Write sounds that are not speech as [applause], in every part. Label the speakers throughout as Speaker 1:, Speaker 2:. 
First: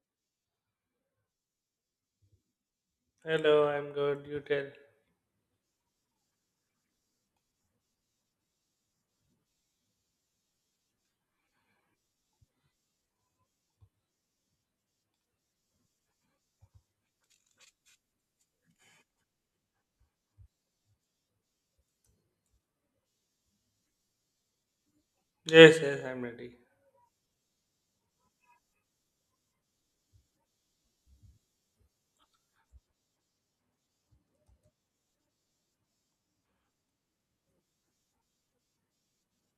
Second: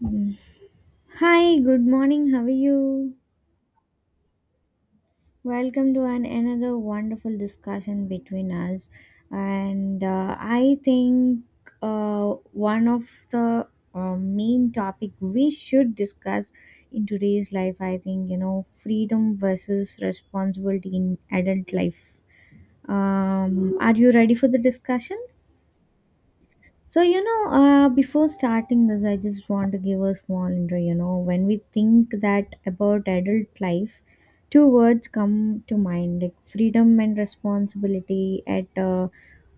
Speaker 1: Mm. Hi, good morning. How are you?
Speaker 2: Hello, I'm good. You tell.
Speaker 1: Welcome to another wonderful discussion between us. And I think one of the main topic we should discuss in today's life, I think, you know, freedom versus responsibility in adult life. Are you ready for the discussion?
Speaker 2: Yes, yes, I'm ready.
Speaker 1: So, before starting this, I just want to give a small intro. You know, when we think that about adult life, two words come to mind, like freedom and responsibility. At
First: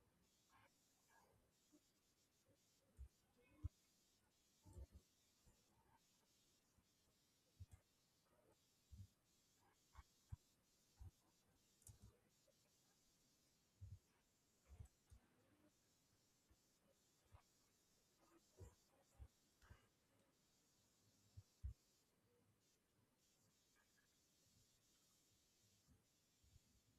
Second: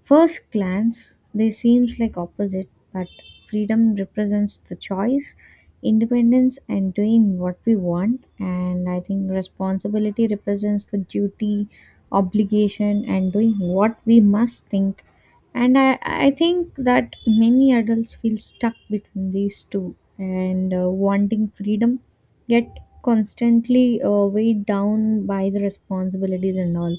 Speaker 1: first glance, they seems like opposite, but freedom represents the choice, independence, and doing what we want. And I think responsibility represents the duty, obligation, and doing what we must think. And I think that many adults feel stuck between these two, and wanting freedom yet constantly weighed down by the responsibilities and all.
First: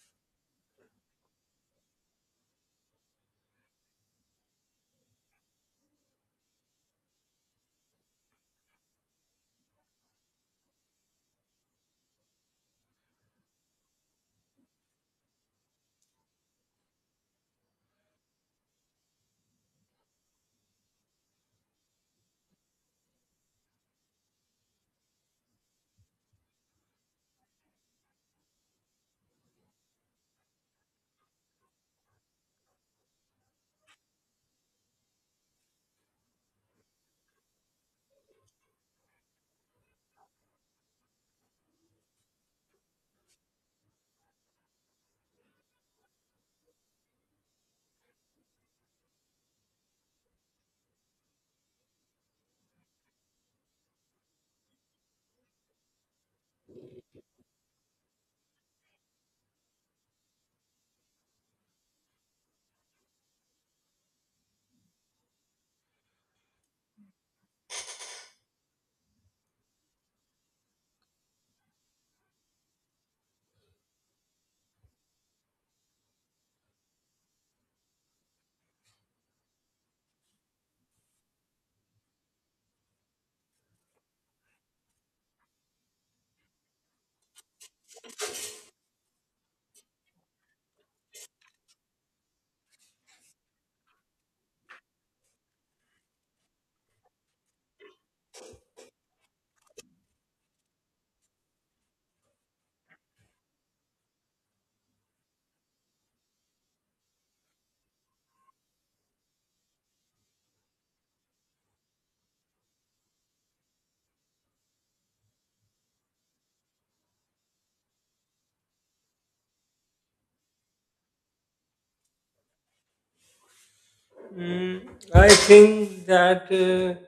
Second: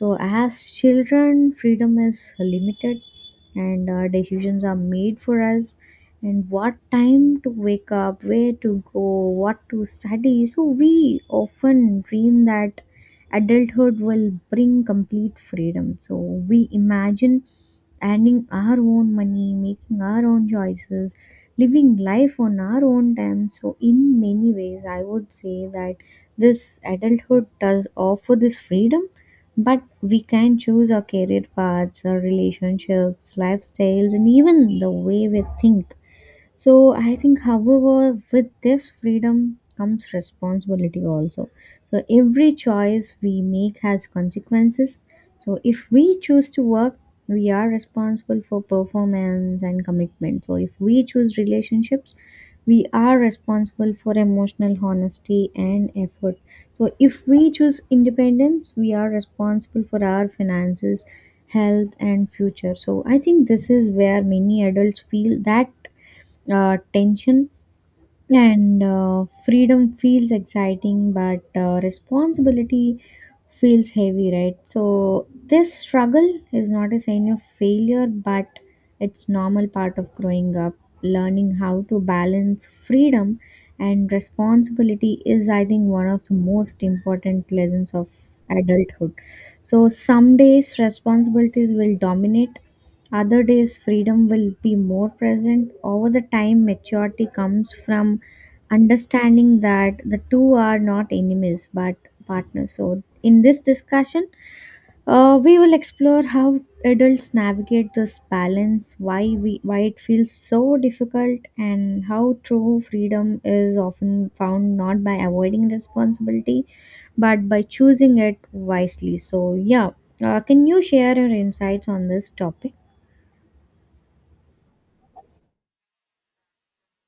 Speaker 1: So as children, freedom is limited, and our decisions are made for us, and what time to wake up, where to go, what to study. So we often dream that adulthood will bring complete freedom, so we imagine earning our own money, making our own choices, living life on our own time. So in many ways, I would say that this adulthood does offer this freedom, but we can choose our career paths, our relationships, lifestyles, and even the way we think. So I think, however, with this freedom comes responsibility also. So every choice we make has consequences. So if we choose to work, we are responsible for performance and commitment. So if we choose relationships, we are responsible for emotional honesty and effort. So if we choose independence, we are responsible for our finances, health, and future. So I think this is where many adults feel that tension, and freedom feels exciting but responsibility feels heavy, right? So this struggle is not a sign of failure, but it's normal part of growing up. Learning how to balance freedom and responsibility is, I think, one of the most important lessons of adulthood. So some days responsibilities will dominate, other days freedom will be more present. Over the time, maturity comes from understanding that the two are not enemies but partners. So in this discussion, we will explore how adults navigate this balance, why it feels so difficult, and how true freedom is often found not by avoiding responsibility but by choosing it wisely. So, yeah, can you share your insights on this topic?
Speaker 2: Mm, I think that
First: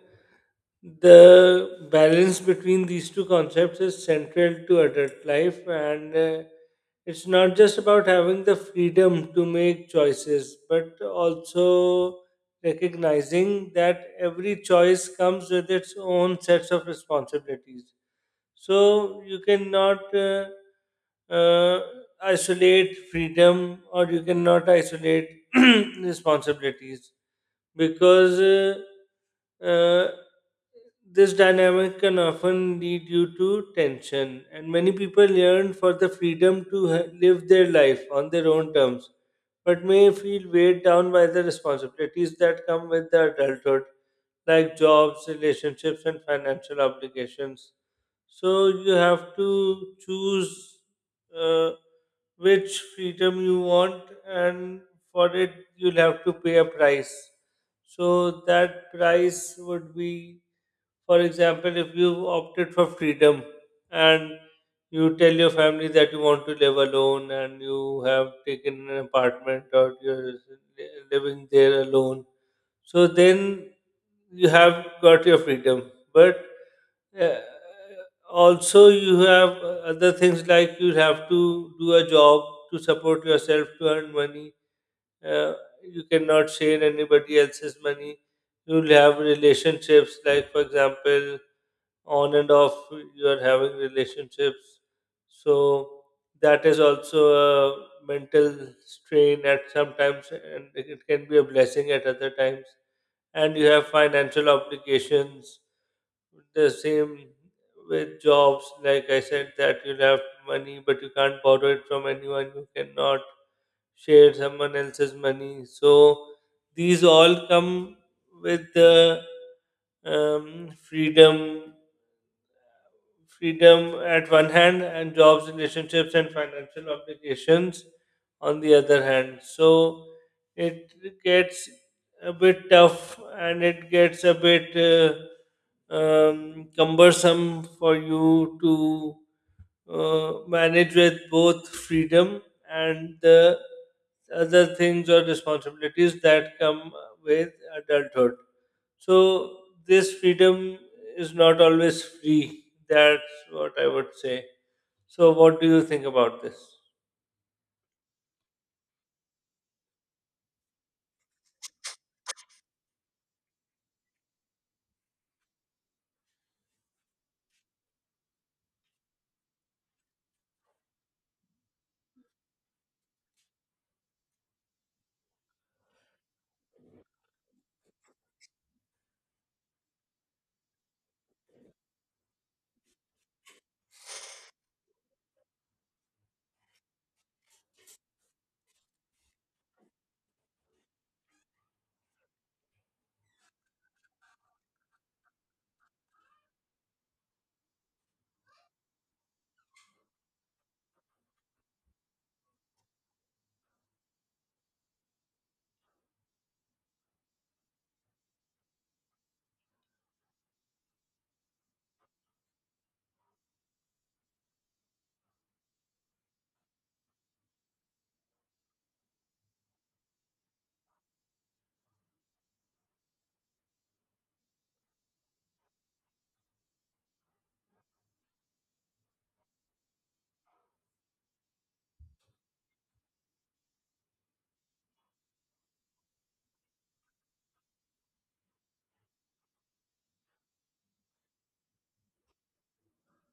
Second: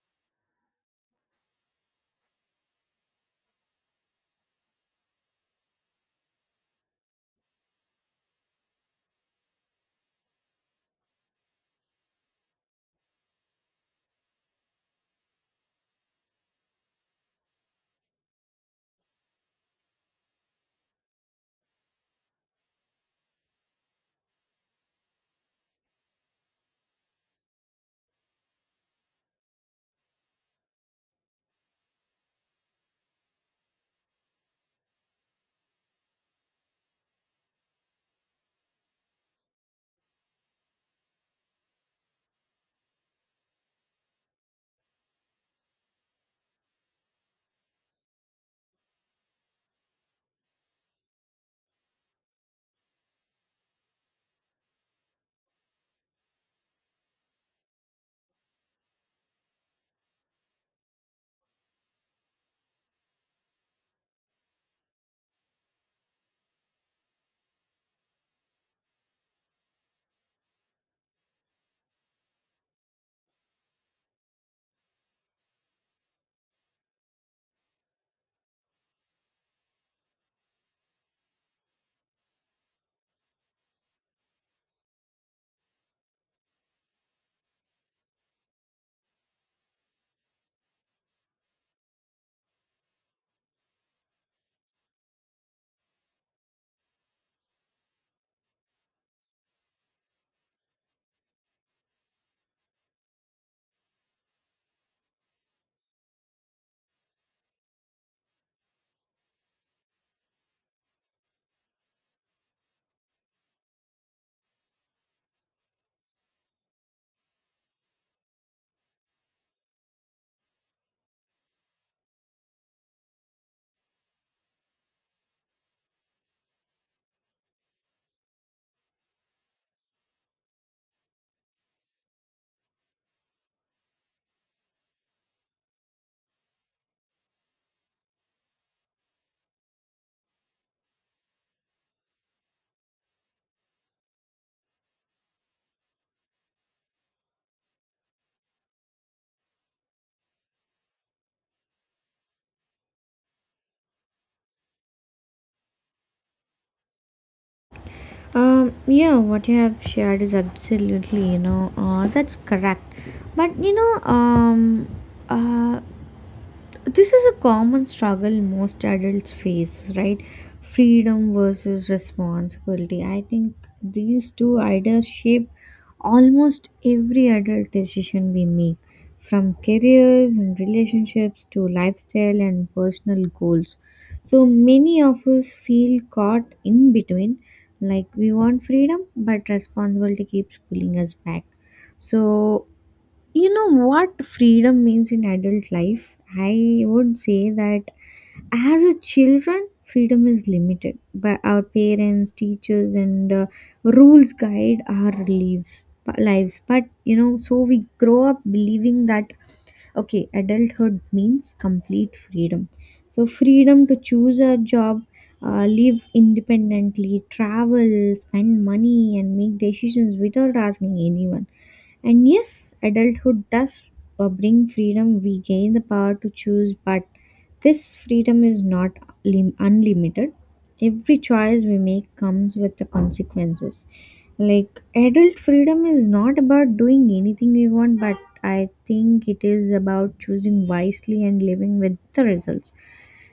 Speaker 2: the balance between these two concepts is central to adult life, and it's not just about having the freedom to make choices, but also recognizing that every choice comes with its own sets of responsibilities. So you cannot uh, isolate freedom or you cannot isolate [clears throat] responsibilities because this dynamic can often lead you to tension, and many people yearn for the freedom to live their life on their own terms, but may feel weighed down by the responsibilities that come with the adulthood, like jobs, relationships, and financial obligations. So you have to choose uh, which freedom you want, and for it you'll have to pay a price. So that price would be, for example, if you opted for freedom and you tell your family that you want to live alone and you have taken an apartment or you're living there alone, so then you have got your freedom. But uh, also, you have other things like you have to do a job to support yourself, to earn money. uh, you cannot share anybody else's money. You'll have relationships, like, for example, on and off, you are having relationships. So that is also a mental strain at sometimes, and it can be a blessing at other times. And you have financial obligations, the same with jobs, like I said, that you'll have money, but you can't borrow it from anyone, you cannot share someone else's money. So these all come with the um, freedom freedom at one hand and jobs, relationships, and financial obligations on the other hand. So it gets a bit tough, and it gets a bit cumbersome for you to manage with both freedom and the other things or responsibilities that come with adulthood. So this freedom is not always free. That's what I would say. So what do you think about this?
Speaker 1: Yeah, what you have shared is absolutely, you know, that's correct. But you know, uh, this is a common struggle most adults face, right? Freedom versus responsibility, I think these two ideas shape almost every adult decision we make, from careers and relationships to lifestyle and personal goals. So many of us feel caught in between, like we want freedom but responsibility keeps pulling us back. So you know what freedom means in adult life? I would say that as a children, freedom is limited by our parents, teachers, and rules guide our lives. Lives, but you know, so we grow up believing that okay, adulthood means complete freedom. So freedom to choose a job, live independently, travel, spend money, and make decisions without asking anyone. And yes, adulthood does bring freedom. We gain the power to choose, but this freedom is not unlimited. Every choice we make comes with the consequences. Like, adult freedom is not about doing anything we want, but I think it is about choosing wisely and living with the results.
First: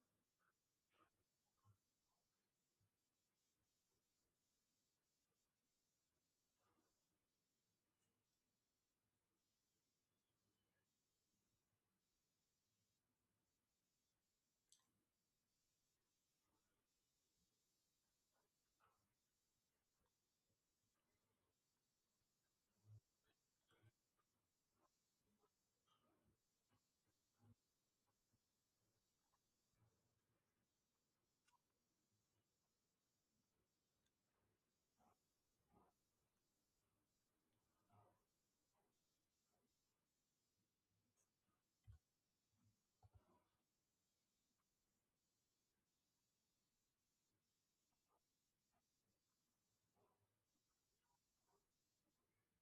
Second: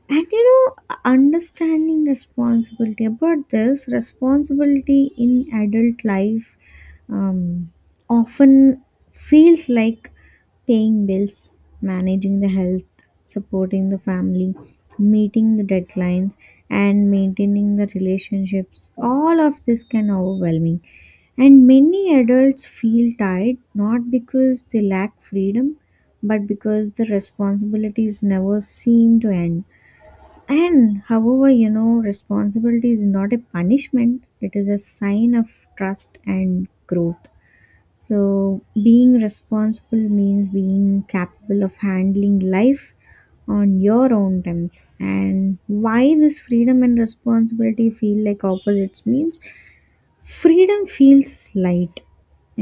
Speaker 1: And you know, understanding responsibility, about this responsibility in adult life, um, often feels like paying bills, managing the health, supporting the family, meeting the deadlines, and maintaining the relationships. All of this can overwhelming. And many adults feel tired not because they lack freedom, but because the responsibilities never seem to end. And however, you know, responsibility is not a punishment, it is a sign of trust and growth. So being responsible means being capable of handling life on your own terms. And why this freedom and responsibility feel like opposites means freedom feels light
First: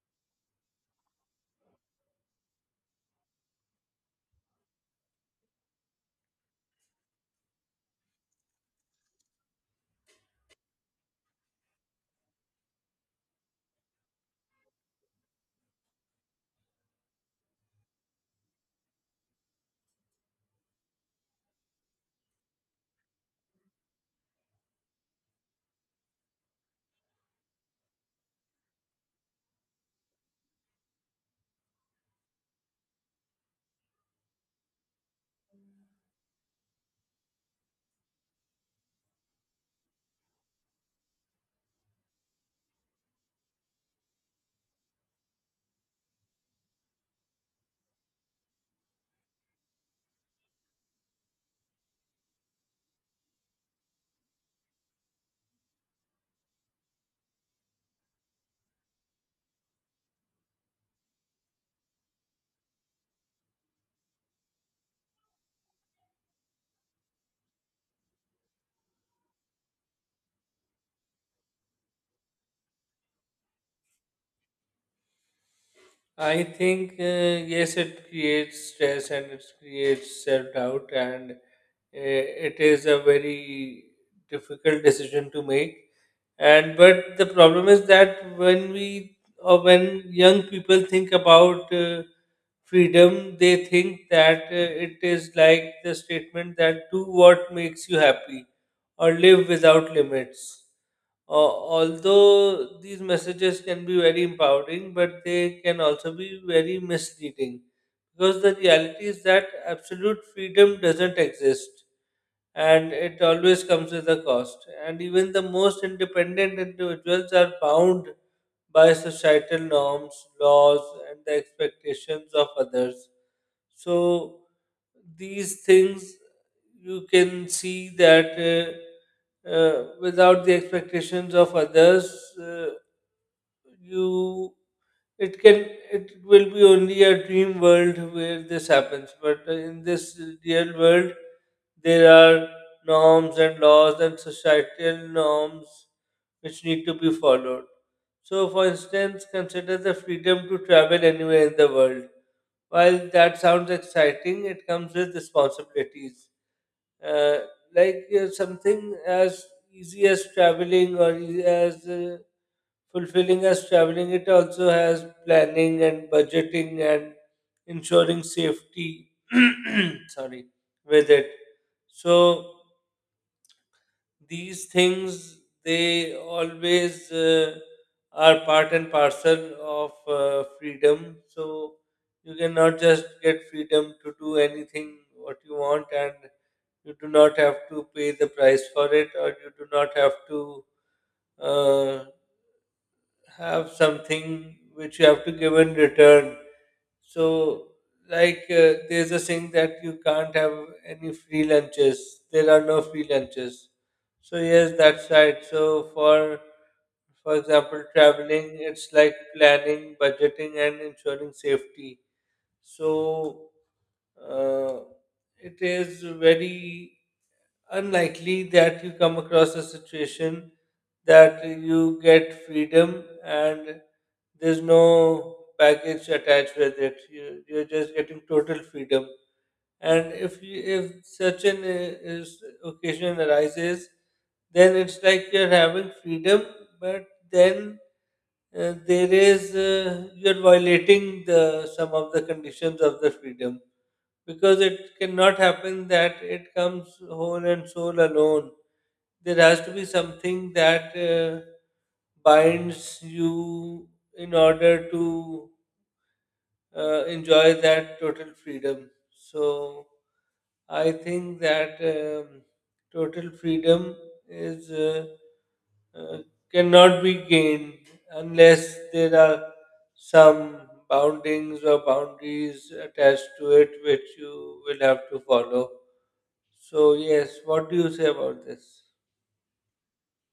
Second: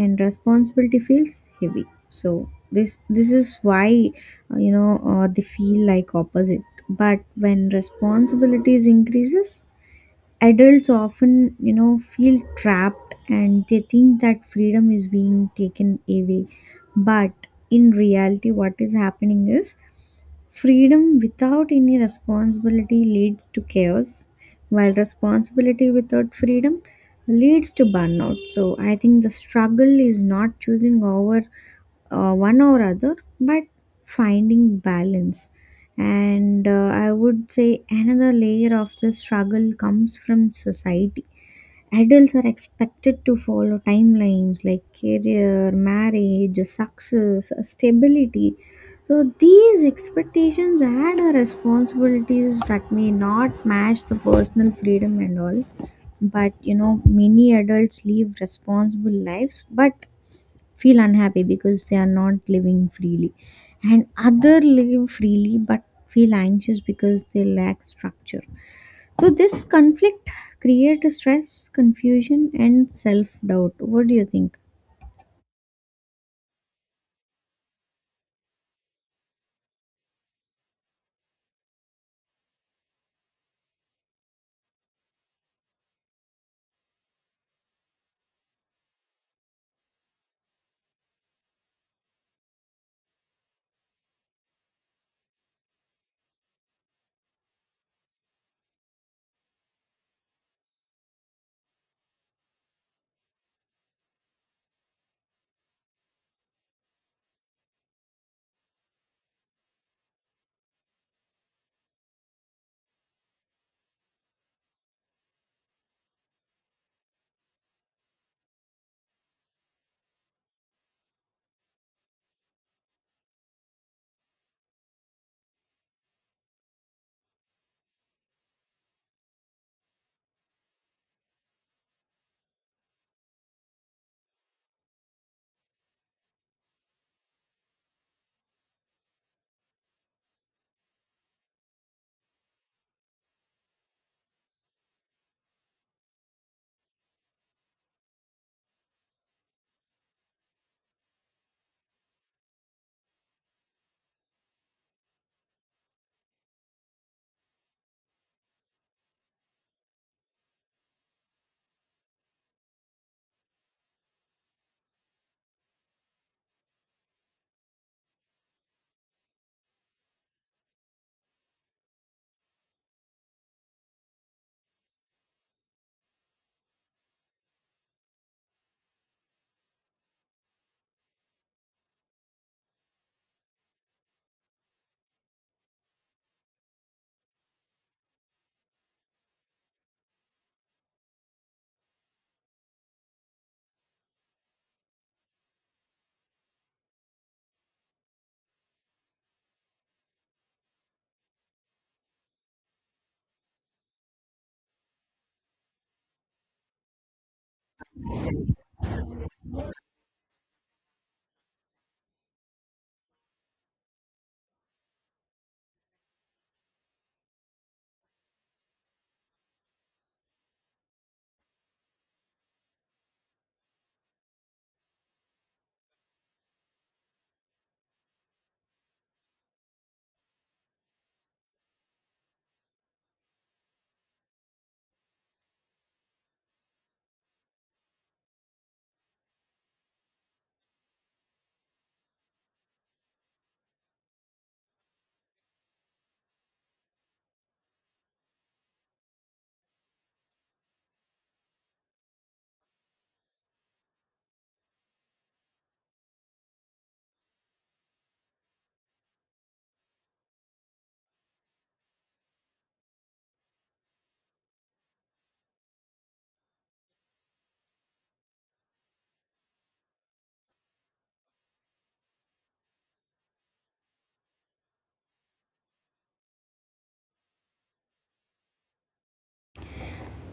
Speaker 1: and responsibility feels heavy. So this is why they feel like opposite. But when responsibilities increases, adults often, you know, feel trapped, and they think that freedom is being taken away. But in reality, what is happening is freedom without any responsibility leads to chaos, while responsibility without freedom leads to burnout. So I think the struggle is not choosing over one or other, but finding balance. And I would say another layer of the struggle comes from society. Adults are expected to follow timelines like career, marriage, success, stability. So these expectations add a responsibilities that may not match the personal freedom and all. But you know, many adults live responsible lives but feel unhappy because they are not living freely. And other live freely but feel anxious because they lack structure. So this conflict creates stress, confusion, and self doubt. What do you think?
Speaker 2: I think yes, it creates stress and it creates self doubt, and it is a very difficult decision to make. And but the problem is that when we or when young people think about freedom, they think that it is like the statement that do what makes you happy or live without limits. Although these messages can be very empowering, but they can also be very misleading, because the reality is that absolute freedom doesn't exist, and it always comes with a cost. And even the most independent individuals are bound by societal norms, laws, and the expectations of others. So these things, you can see that without the expectations of others, uh, you it can it will be only a dream world where this happens. But in this real world there are norms and laws and societal norms which need to be followed. So, for instance, consider the freedom to travel anywhere in the world. While that sounds exciting, it comes with responsibilities uh, like something as easy as traveling or e- as fulfilling as traveling, it also has planning and budgeting and ensuring safety. [clears throat] Sorry, with it. So these things they always are part and parcel of freedom. So you cannot just get freedom to do anything what you want and you do not have to pay the price for it, or you do not have to uh, have something which you have to give in return. So, like, there's a saying that you can't have any free lunches. There are no free lunches. So yes, that's right. So for example, traveling, it's like planning, budgeting, and ensuring safety. So uh, it is very unlikely that you come across a situation that you get freedom and there's no baggage attached with it. You're just getting total freedom. And if you, if such an is occasion arises, then it's like you're having freedom, but then there is you're violating the some of the conditions of the freedom, because it cannot happen that it comes whole and soul alone. There has to be something that binds you in order to enjoy that total freedom. So I think that total freedom is uh, cannot be gained unless there are some boundings or boundaries attached to it, which you will have to follow. So yes, what do you say about this?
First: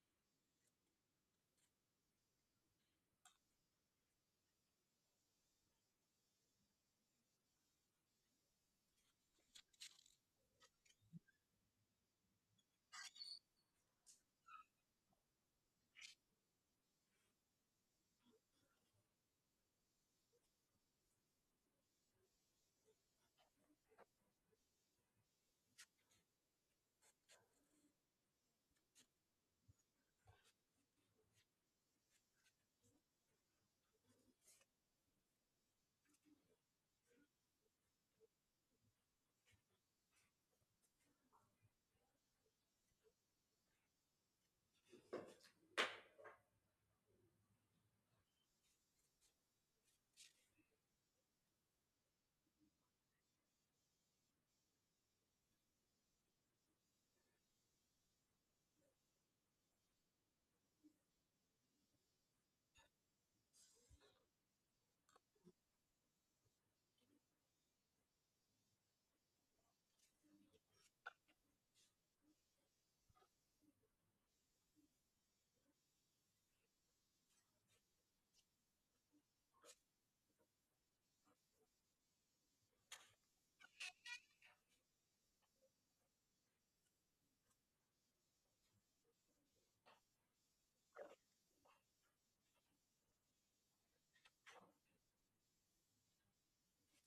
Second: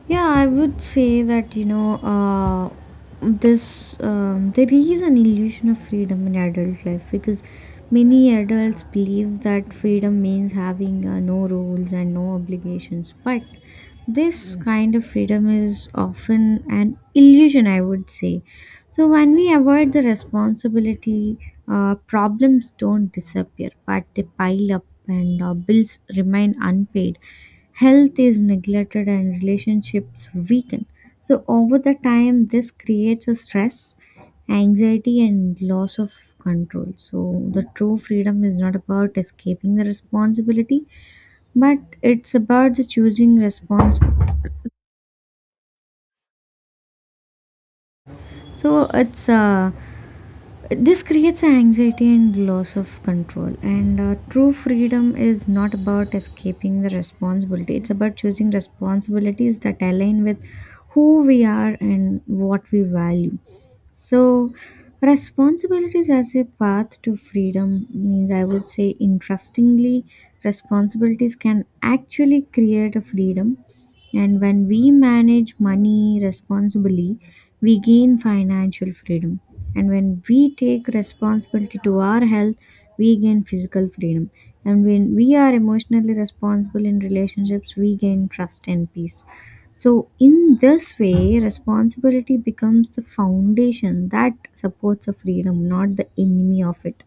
Speaker 1: Yeah, I would say that you know this there is an illusion of freedom in adult life because many adults believe that freedom means having no rules and no obligations, but this kind of freedom is often an illusion, I would say. So when we avoid the responsibility, problems don't disappear, but they pile up, and bills remain unpaid, health is neglected, and relationships weaken. So over the time, this creates a stress, anxiety, and loss of control. So the true freedom is not about escaping the responsibility, but it's about the choosing response. So, it's This creates an anxiety and loss of control. And true freedom is not about escaping the responsibility, it's about choosing responsibilities that align with who we are and what we value. So responsibilities as a path to freedom means, I would say, interestingly, responsibilities can actually create a freedom. And when we manage money responsibly, we gain financial freedom. And when we take responsibility to our health, we gain physical freedom. And when we are emotionally responsible in relationships, we gain trust and peace. So in this way, responsibility becomes the foundation that supports a freedom, not the enemy of it.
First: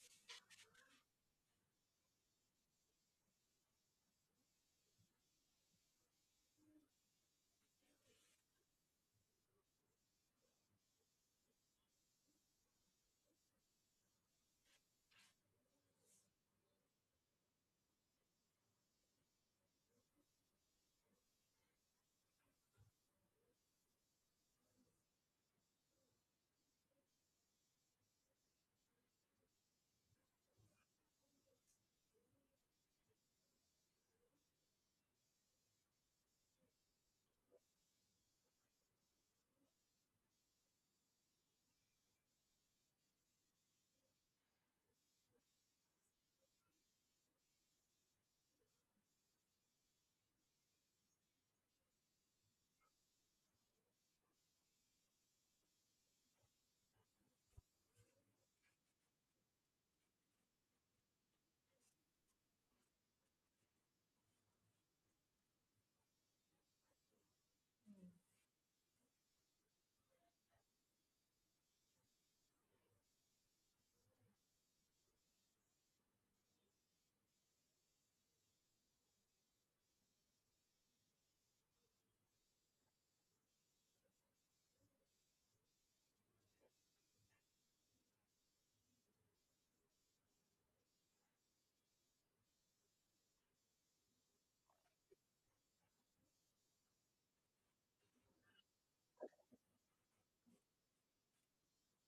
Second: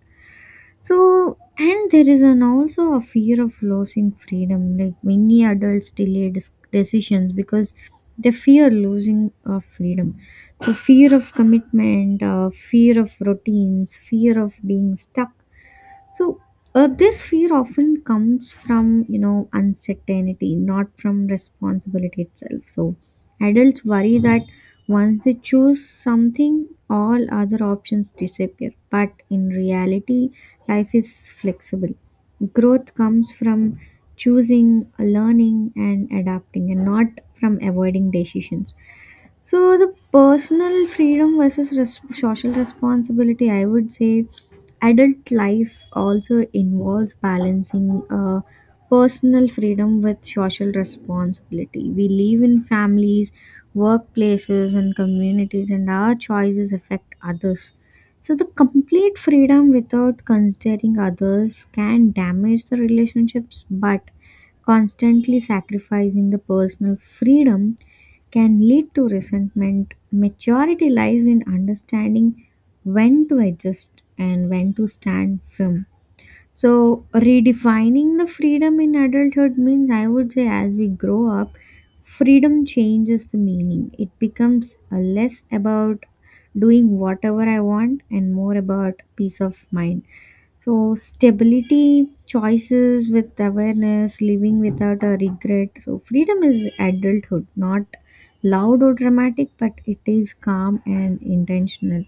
Speaker 1: So, and there is an also a fear of losing freedom. Like many adults delay decisions because they fear losing of freedom. So fear of commitment, fear of routines, fear of being stuck, so this fear often comes from, you know, uncertainty, not from responsibility itself. So adults worry that once they choose something, all other options disappear. But in reality, life is flexible. Growth comes from choosing, learning, and adapting, and not from avoiding decisions. So the personal freedom versus social responsibility, I would say, adult life also involves balancing personal freedom with social responsibility. We live in families, workplaces, and communities, and our choices affect others. So the complete freedom without considering others can damage the relationships, but constantly sacrificing the personal freedom can lead to resentment. Maturity lies in understanding when to adjust and when to stand firm. So redefining the freedom in adulthood means, I would say, as we grow up, freedom changes the meaning. It becomes less about doing whatever I want and more about peace of mind. So stability, choices with awareness, living without a regret. So freedom is adulthood, not loud or dramatic, but it is calm and intentional.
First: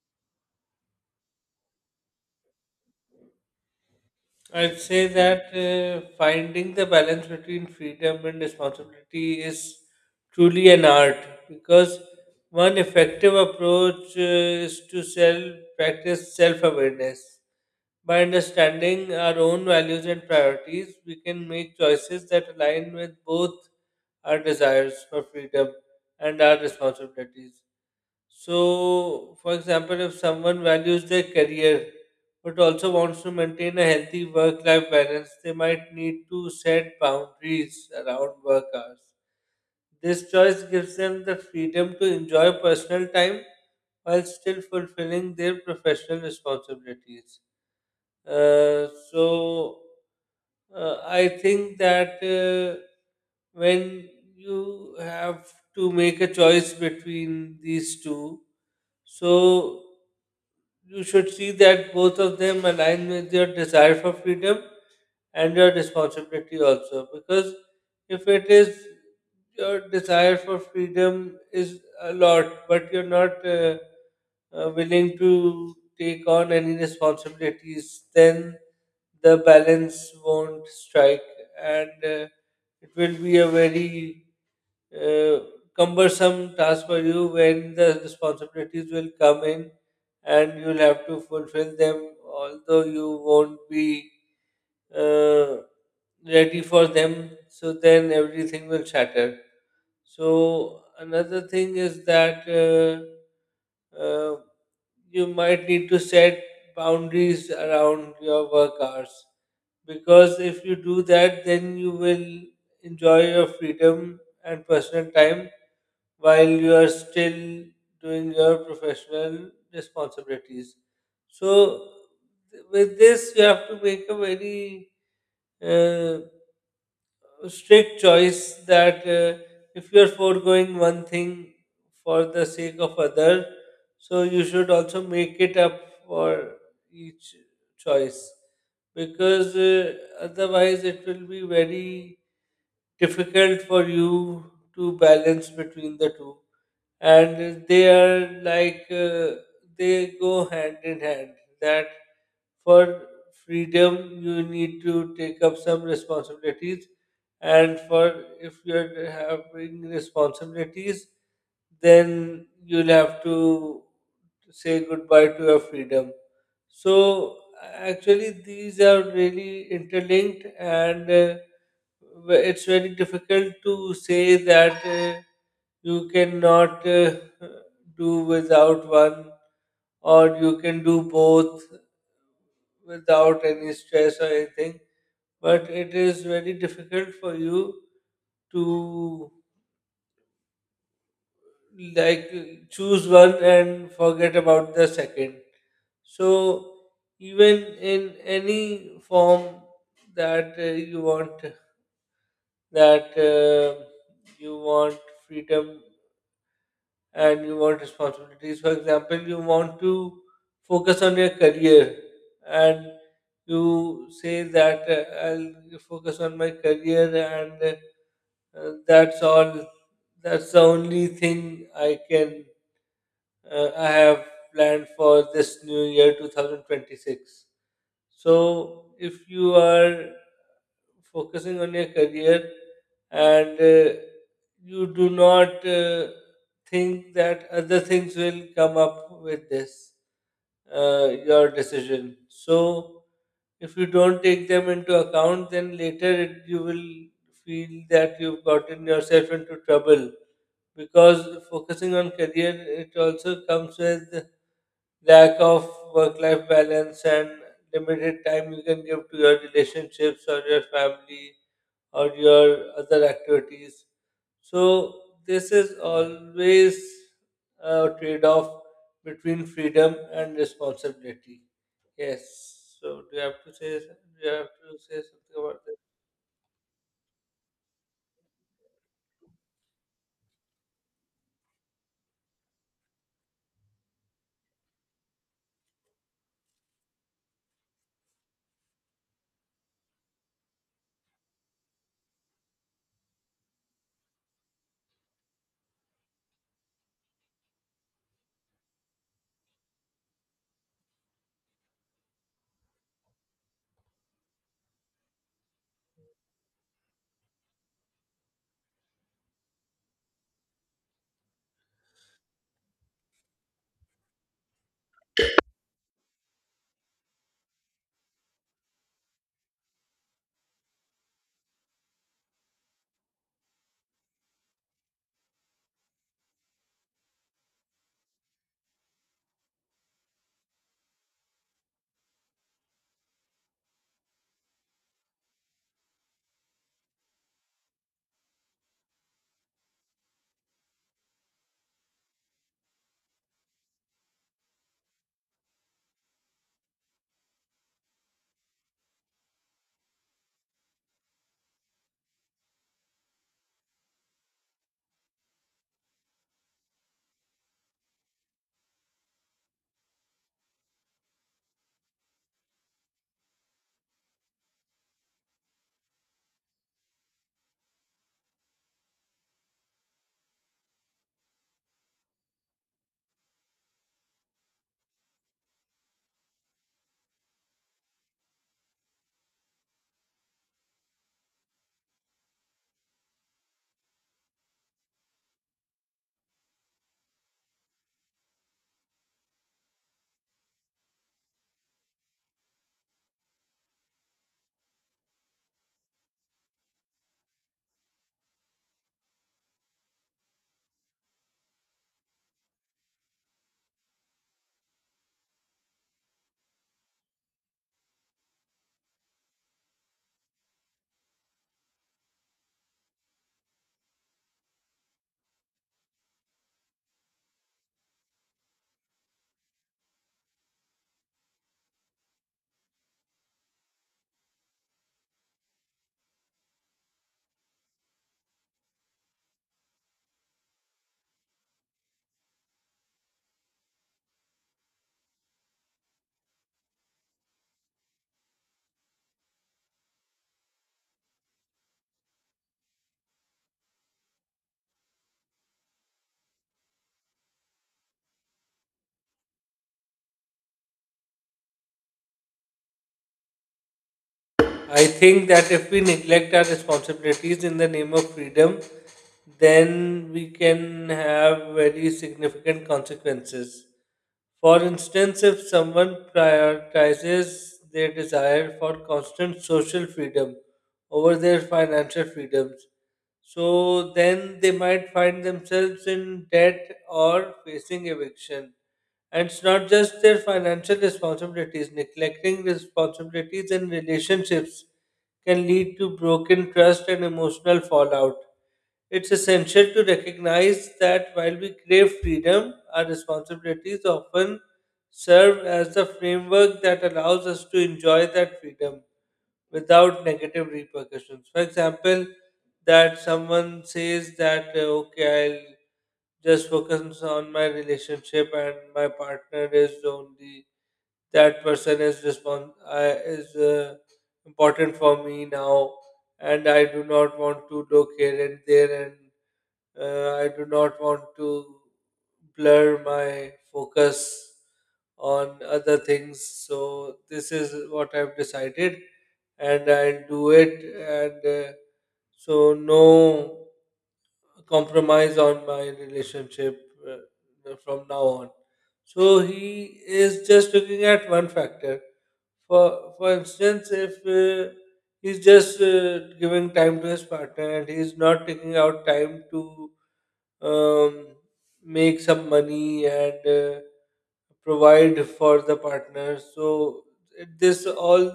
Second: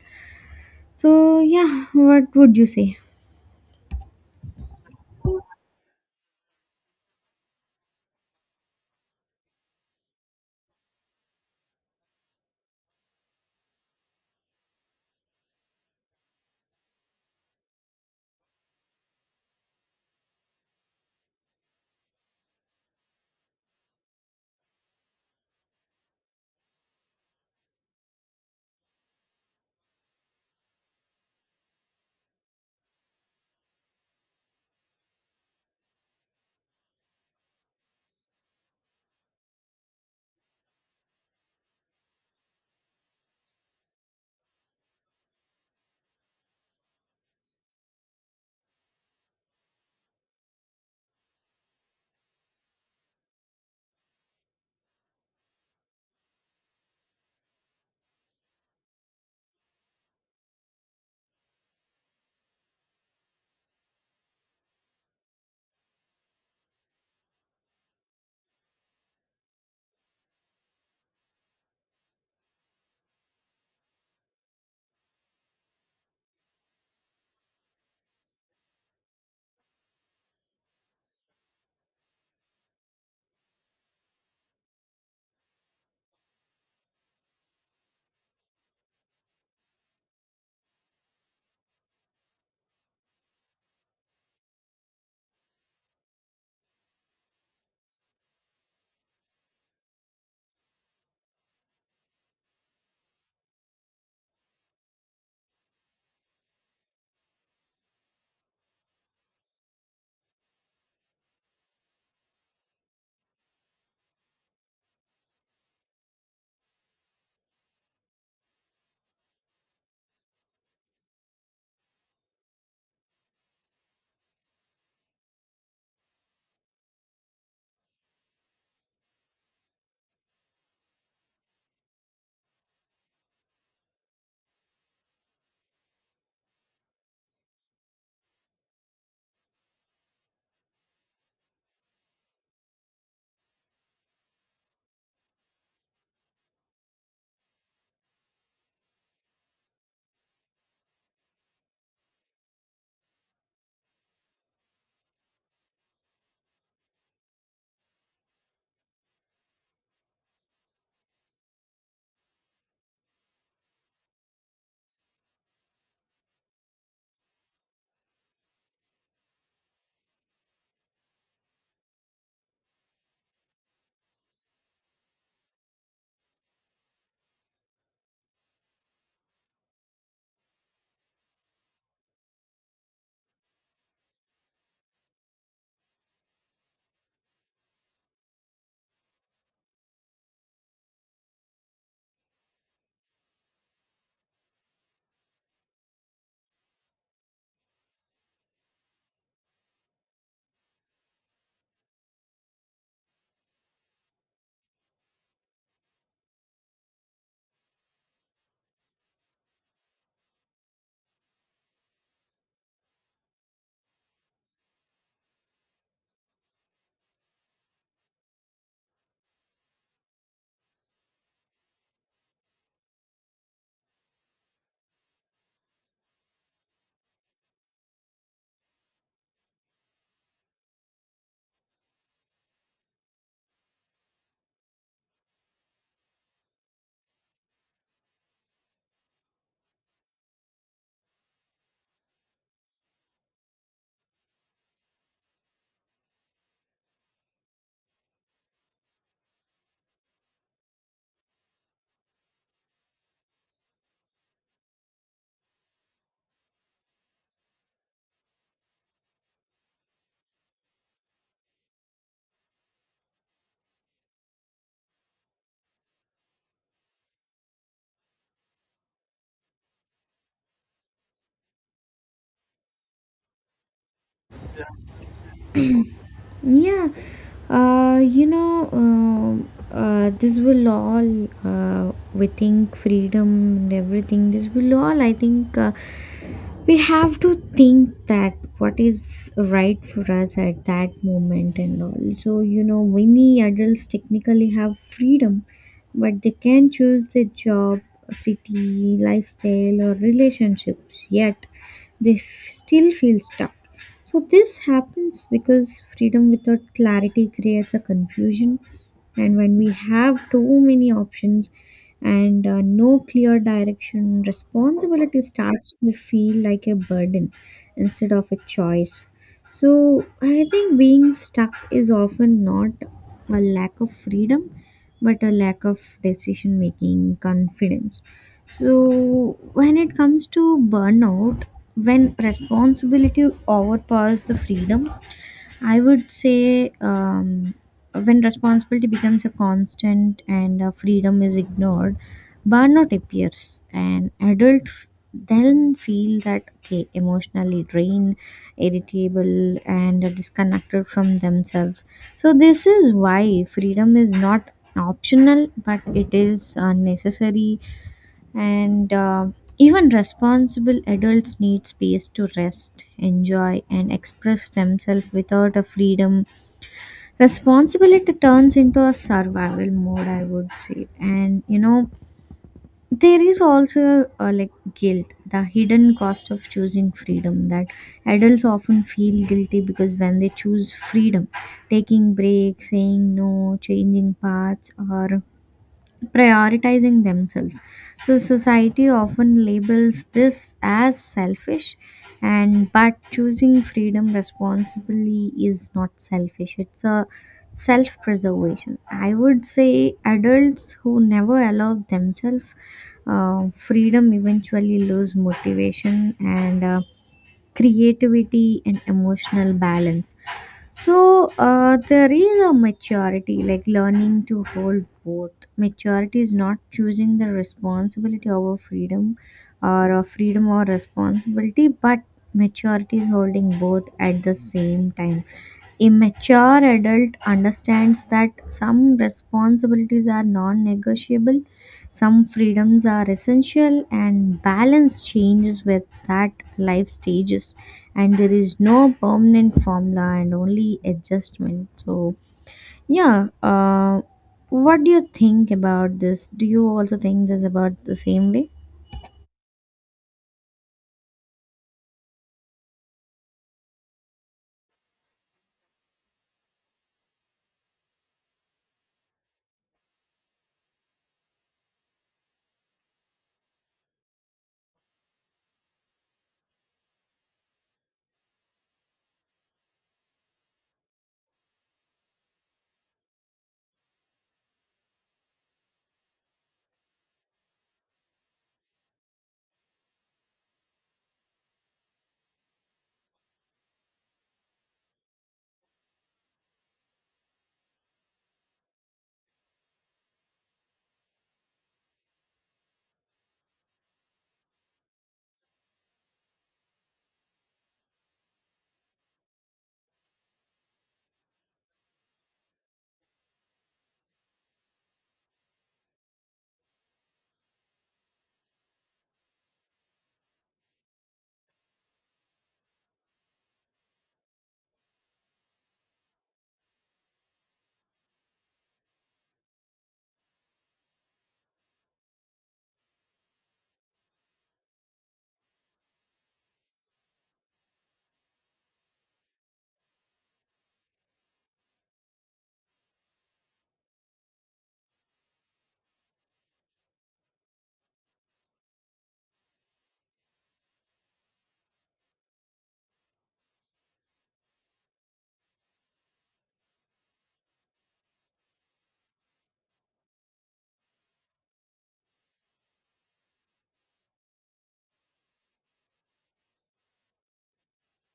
Speaker 1: So, yeah, what would you say?
Speaker 2: I'd say that finding the balance between freedom and responsibility is truly an art, because one effective approach is to self practice self awareness. By understanding our own values and priorities, we can make choices that align with both our desires for freedom and our responsibilities. So, for example, if someone values their career but also wants to maintain a healthy work life balance, they might need to set boundaries around work hours. This choice gives them the freedom to enjoy personal time while still fulfilling their professional responsibilities. Uh, so, I think that when you have to make a choice between these two, so you should see that both of them align with your desire for freedom and your responsibility also. Because if it is your desire for freedom is a lot, but you're not willing to take on any responsibilities, then the balance won't strike, and it will be a very uh, cumbersome task for you when the responsibilities will come in, and you'll have to fulfill them although you won't be uh, ready for them. So then everything will shatter. So another thing is that uh, you might need to set boundaries around your work hours, because if you do that, then you will enjoy your freedom and personal time while you are still doing your professional responsibilities. So, with this, you have to make a very uh, strict choice that if you are foregoing one thing for the sake of other, so you should also make it up for each choice, because otherwise it will be very difficult for you to balance between the two. And they are like they go hand in hand, that for freedom you need to take up some responsibilities, and for if you're having responsibilities, then you'll have to say goodbye to your freedom. So actually these are really interlinked, and it's very difficult to say that you cannot do without one, or you can do both without any stress or anything. But it is very difficult for you to, like, choose one and forget about the second. So even in any form that that uh, you want freedom and you want responsibilities. For example, you want to focus on your career, and you say that I'll focus on my career and that's all, that's the only thing I have planned for this new year 2026. So, if you are focusing on your career and you do not think that other things will come up with this, your decision. So, if you don't take them into account, then you will feel that you've gotten yourself into trouble, because focusing on career it also comes with lack of work life balance and limited time you can give to your relationships or your family or your other activities. So this is always a trade off between freedom and responsibility. Yes, so do you have to say do you have to say something about this?
Speaker 1: Yeah, this will all, we think freedom and everything, this will all, I think, we have to think that what is right for us at that moment and all. So, you know, many adults technically have freedom, but they can choose their job, city, lifestyle, or relationships, yet they still feel stuck. So this happens because freedom without clarity creates a confusion, and when we have too many options and no clear direction, responsibility starts to feel like a burden instead of a choice. So I think being stuck is often not a lack of freedom, but a lack of decision making confidence. So when it comes to burnout, when responsibility overpowers the freedom, I would say, when responsibility becomes a constant and freedom is ignored, burnout appears. And adult then feel that okay, emotionally drained, irritable, and disconnected from themselves. So this is why freedom is not optional, but it is necessary, and even responsible adults need space to rest, enjoy, and express themselves. Without a freedom, responsibility turns into a survival mode, I would say. And you know, there is also like guilt, the hidden cost of choosing freedom, that adults often feel guilty because when they choose freedom, taking breaks, saying no, changing paths, or prioritizing themselves. So society often labels this as selfish, and but choosing freedom responsibly is not selfish. It's a self preservation. I would say adults who never allow themselves freedom eventually lose motivation and creativity and emotional balance. So there is a maturity, like learning to hold both. Maturity is not choosing the responsibility over freedom, or responsibility, but maturity is holding both at the same time. A mature adult understands that some responsibilities are non negotiable, some freedoms are essential, and balance changes with that life stages. And there is no permanent formula, and only adjustment. So, yeah, what do you think about this? Do you also think this about the same way?
Speaker 2: I think that if we neglect our responsibilities in the name of freedom, then we can have very significant consequences. For instance, if someone prioritizes their desire for constant social freedom over their financial freedoms, so then they might find themselves in debt or facing eviction. And it's not just their financial responsibilities, neglecting responsibilities in relationships can lead to broken trust and emotional fallout. It's essential to recognize that while we crave freedom, our responsibilities often serve as the framework that allows us to enjoy that freedom without negative repercussions. For example, that someone says that, okay, I'll just focus on my relationship and my partner is only that person is respons- is important for me now, and I do not want to look here and there, and I do not want to blur my focus on other things. So this is what I've decided, and I'll do it. And so no compromise on my relationship from now on. So he is just looking at one factor. For instance, if he's just giving time to his partner and he's not taking out time to um, make some money and provide for the partner. So this all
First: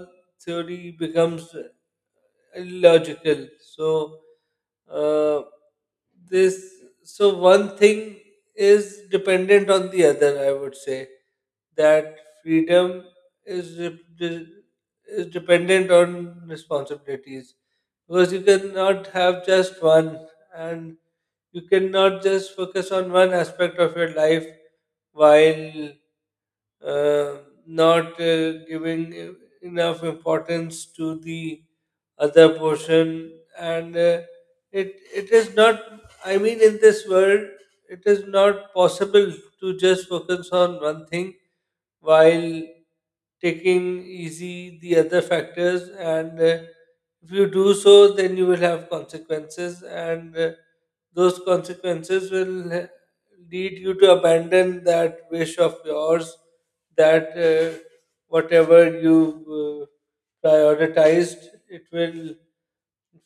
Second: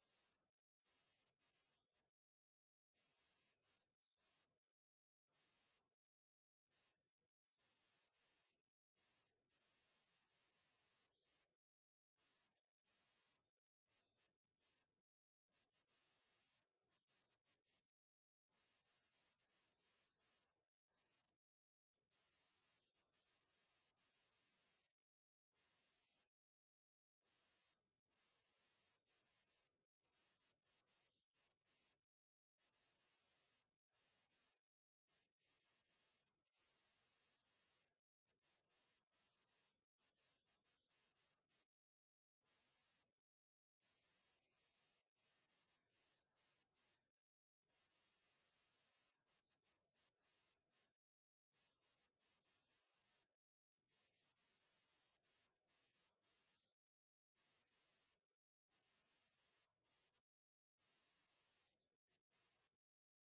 Speaker 2: theory becomes illogical. So uh, this so one thing is dependent on the other. I would say that freedom is de- de- is dependent on responsibilities, because you cannot have just one, and you cannot just focus on one aspect of your life while uh, not giving enough importance to the other portion. And it it is not, I mean, in this world it is not possible to just focus on one thing while taking easy the other factors. And if you do so, then you will have consequences, and those consequences will lead you to abandon that wish of yours, that whatever you prioritized, it will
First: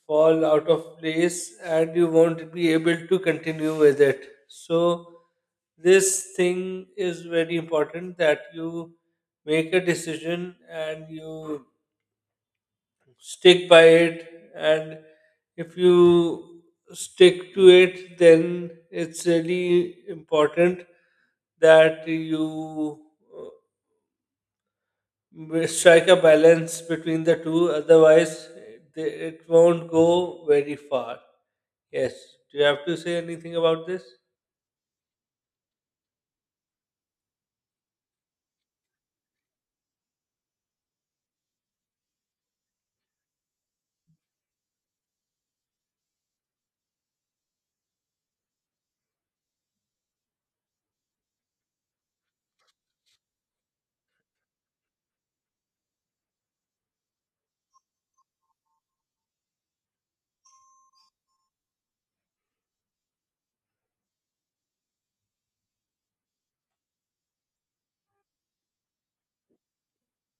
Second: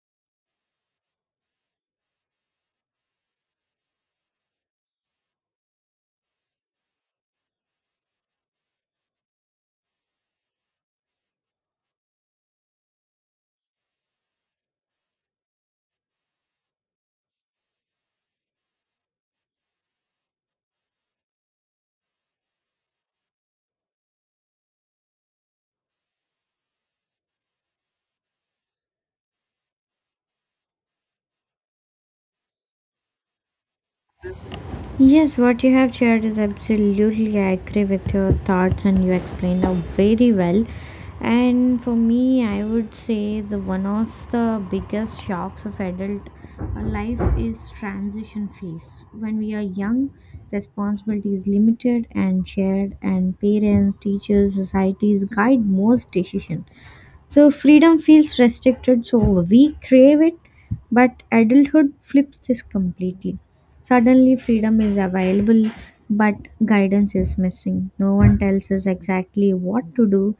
Speaker 2: fall out of place and you won't be able to continue with it. So, this thing is very important, that you make a decision and you stick by it. And if you stick to it, then it's really important that you uh, we strike a balance between the two, otherwise, it won't go very far. Yes. Do you have to say anything about this?
Speaker 1: Yes, what you have shared is absolutely. I agree with your thoughts, and you explained out very well. And for me, I would say the one of the biggest shocks of adult life is transition phase. When we are young, responsibility is limited and shared, and parents, teachers, societies guide most decision. So freedom feels restricted, so we crave it, but adulthood flips this completely. Suddenly, freedom is available, but guidance is missing. No one tells us exactly what to do,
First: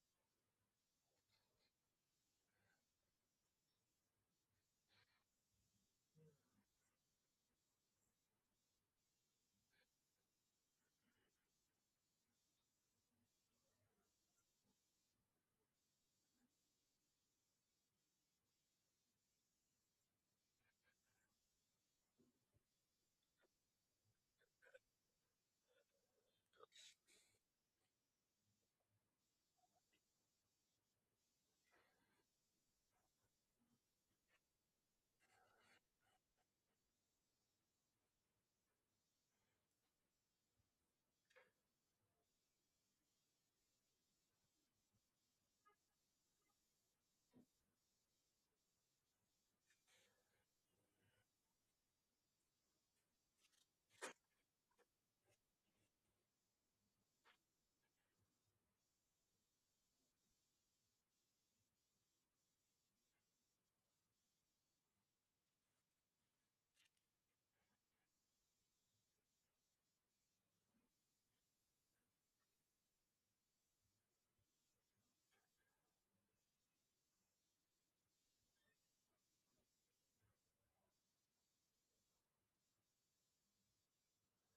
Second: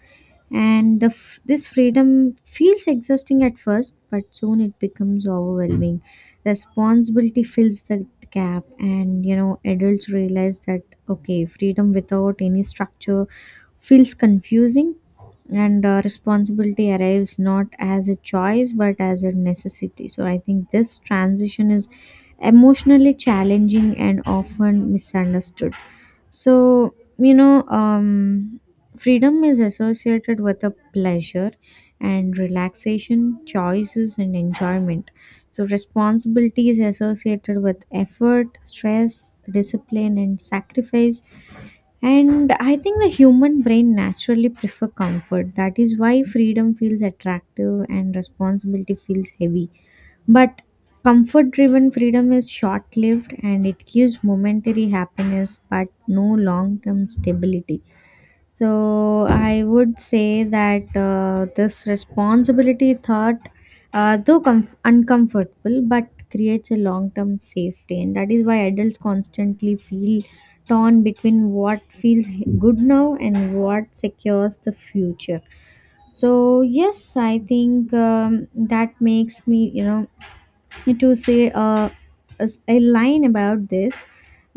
Speaker 1: and the this freedom feels exhausting at first, but soon it becomes overwhelming. Responsibility fills the gap, and you know, adults realize that okay, freedom without any structure feels confusing, and responsibility arrives not as a choice but as a necessity. So I think this transition is emotionally challenging and often misunderstood. So you know, freedom is associated with a pleasure and relaxation, choices and enjoyment. So responsibility is associated with effort, stress, discipline, and sacrifice. And I think the human brain naturally prefer comfort. That is why freedom feels attractive and responsibility feels heavy. But comfort driven freedom is short lived, and it gives momentary happiness but no long term stability. So I would say that this responsibility thought, though uncomfortable, but creates a long-term safety, and that is why adults constantly feel torn between what feels good now and what secures the future. So yes, I think that makes me, you know, to say a line about this.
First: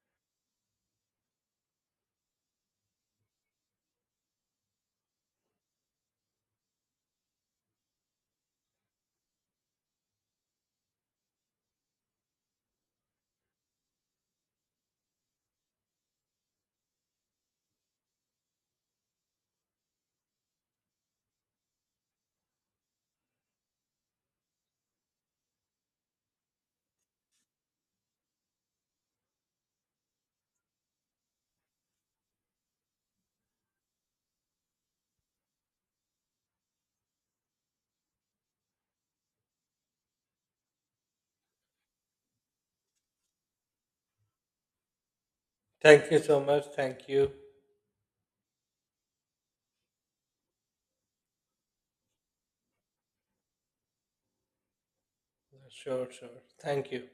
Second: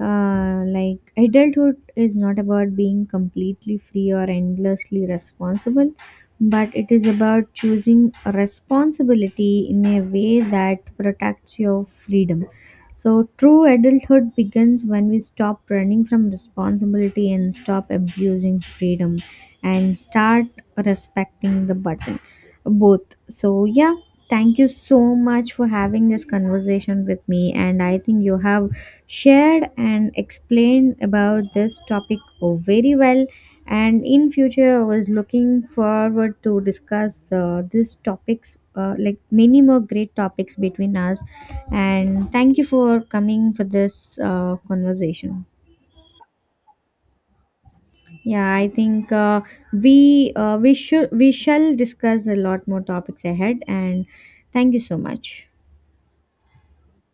Speaker 1: Like, adulthood is not about being completely free or endlessly responsible, but it is about choosing responsibility in a way that protects your freedom. So true adulthood begins when we stop running from responsibility and stop abusing freedom, and start respecting the button, both. So, yeah, thank you so much for having this conversation with me. And I think you have shared and explained about this topic, oh, very well. And in future, I was looking forward to discuss these topics, like many more great topics between us. And thank you for coming for this conversation.
Speaker 2: Thank you so much. Thank you.
Speaker 1: Yeah, I think we shall discuss a lot more topics ahead. And thank you so much.
Speaker 2: Sure, sure. Thank you.